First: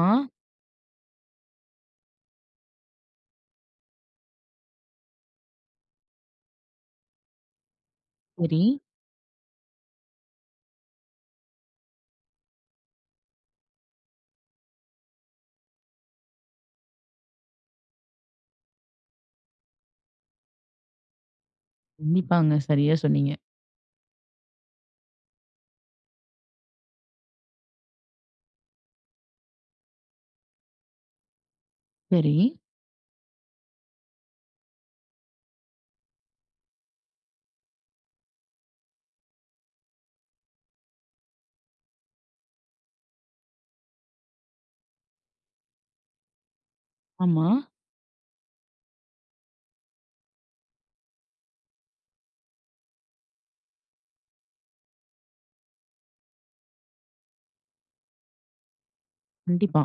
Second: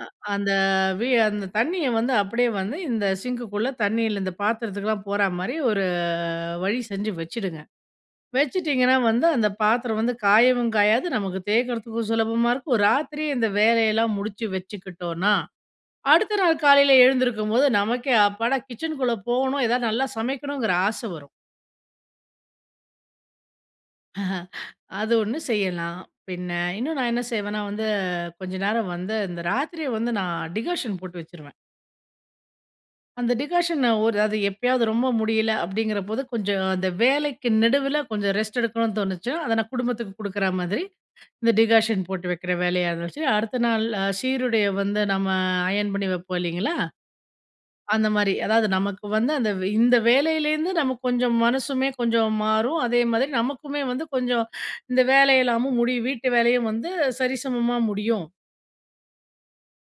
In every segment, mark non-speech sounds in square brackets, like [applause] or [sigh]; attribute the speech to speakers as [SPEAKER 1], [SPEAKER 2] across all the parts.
[SPEAKER 1] அ அந்த வி அந்த தண்ணீய வந்து அப்படியே வந்து இந்த சிங்க்குக்குள்ள தண்ணீல இந்த பாத்திரத்துக்குலாம் போற மாரி ஒரு வழி செஞ்சு வெச்சுடுங்க.
[SPEAKER 2] சரி.
[SPEAKER 1] வெச்சிட்டீங்கன்னா, வந்து அந்த பாத்திரம் வந்து காயவும் காயாது. நமக்கு தேய்க்கிறதுக்கும் சுலபமா இருக்கும். ஒரு ராத்திரி இந்த வேலையெல்லாம் முடிச்சு வெச்சுக்கிட்டோனா, அடுத்த நாள் காலையில எழுந்திருக்கும்போது நமக்கே அப்பாடா கிச்சனுக்குள்ள போகணும், ஏதாவது நல்லா சமைக்கணுங்கிற ஆச வரும்.
[SPEAKER 2] கண்டிப்பாங்க. சரியா சொன்னீங்க.
[SPEAKER 1] [chuckles] அது ஒண்ணு செய்யலாம். பின்ன இன்னும் நான் என்ன செய்வேனா வந்து, கொஞ்ச நேரம் வந்து, இந்த ராத்திரி வந்து டிகாஷன் போட்டு வெச்சுருவேன்.
[SPEAKER 2] சரி.
[SPEAKER 1] அந்த டிகாஷன, ஒரு அது எப்பயாவது ரொம்ப முடியல அப்படிங்கிறபோது, கொஞ்சம் அந்த வேலைக்கு நெடுவில கொஞ்சம் ரெஸ்ட் எடுக்கணும்னு தோணுச்சுனா, அத நான் குடும்பத்துக்கு குடுக்குற மாதிரி, இந்த டிகாஷன் போட்டு வெக்கிற வேலைய வச்சு. அடுத்த நாள் சீருடைய வந்து நம்ம அயன் பண்ணி வெப்போம், இல்லைங்களா?
[SPEAKER 2] ஆமா.
[SPEAKER 1] அந்த மாரி. அதாவது நமக்கு வந்து அந்த இந்த வேலையிலேருந்து நமக்கு கொஞ்சம் மனசுமே கொஞ்சம் மாறும், அதே மாதிரி நமக்குமே வந்து கொஞ்சம் இந்த வேலையெல்லாமும் முடியும். வீட்டு வேலையும் வந்து சரிசமமா முடியும்.
[SPEAKER 2] கண்டிப்பா.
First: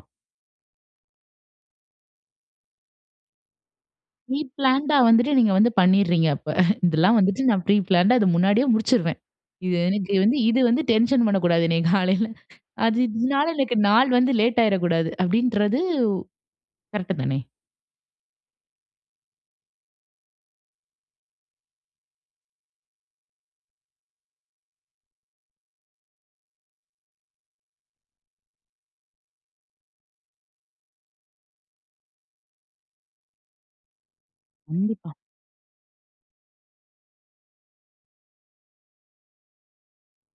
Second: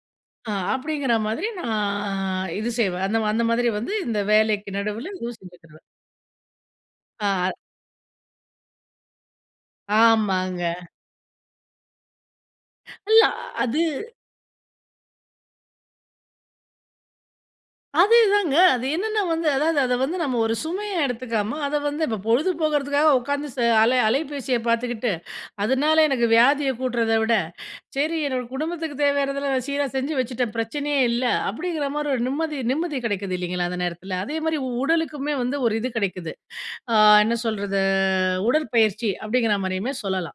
[SPEAKER 1] ஆ அப்படிங்கிற மாதிரி நான் இது செய்வேன். அந்த, அந்த மாதிரி வந்து இந்த
[SPEAKER 2] ப்ரீ
[SPEAKER 1] வேலைக்கு
[SPEAKER 2] பிளான்ட்டா
[SPEAKER 1] நடுவில இது
[SPEAKER 2] வந்துட்டு நீங்க வந்து
[SPEAKER 1] செஞ்சுக்குவேன்.
[SPEAKER 2] பண்ணிறீங்க. அப்ப [chuckles] இதெல்லாம்
[SPEAKER 1] ஆ
[SPEAKER 2] வந்துட்டு நான் ப்ரீ பிளான்டா அது முன்னாடியே முடிச்சிருவேன். இது எனக்கு வந்து, இது
[SPEAKER 1] ஆமாங்க.
[SPEAKER 2] வந்து டென்ஷன் பண்ணக்கூடாது என்னைய காலையில. [chuckles] அது
[SPEAKER 1] இல்ல
[SPEAKER 2] இதுனால எனக்கு
[SPEAKER 1] அது.
[SPEAKER 2] நாள் வந்து லேட் ஆயிறக்கூடாது. அப்படீன்றது உ கரெக்ட்டு தானே.
[SPEAKER 1] அதேதாங்க. அது என்னென்ன வந்து அதாவது அத வந்து நம்ம ஒரு சுமையா எடுத்துக்காம அத வந்து இப்ப பொழுது போகறதுக்காக உட்காந்து ச அல அலைபேசிய பாத்துக்கிட்டு, அதனால எனக்கு வியாதிய கூட்டுறத விட, சரி என்னோட குடும்பத்துக்கு தேவையானதெல்லாம் சீரா செஞ்சு வச்சுட்டேன் பிரச்சனையே இல்ல அப்படிங்கிற மாதிரி ஒரு நிம்மதி நிம்மதி கெடைக்குது இல்லைங்களா? அந்த நேரத்தில, அதே மாதிரி
[SPEAKER 2] கண்டிப்பா.
[SPEAKER 1] உடலுக்குமே வந்து ஒரு இது கெடைக்குது. ஆ என்ன சொல்றது? ஆ உடற்பயிற்சி அப்படிங்கிற மாரியுமே சொல்லலாம்.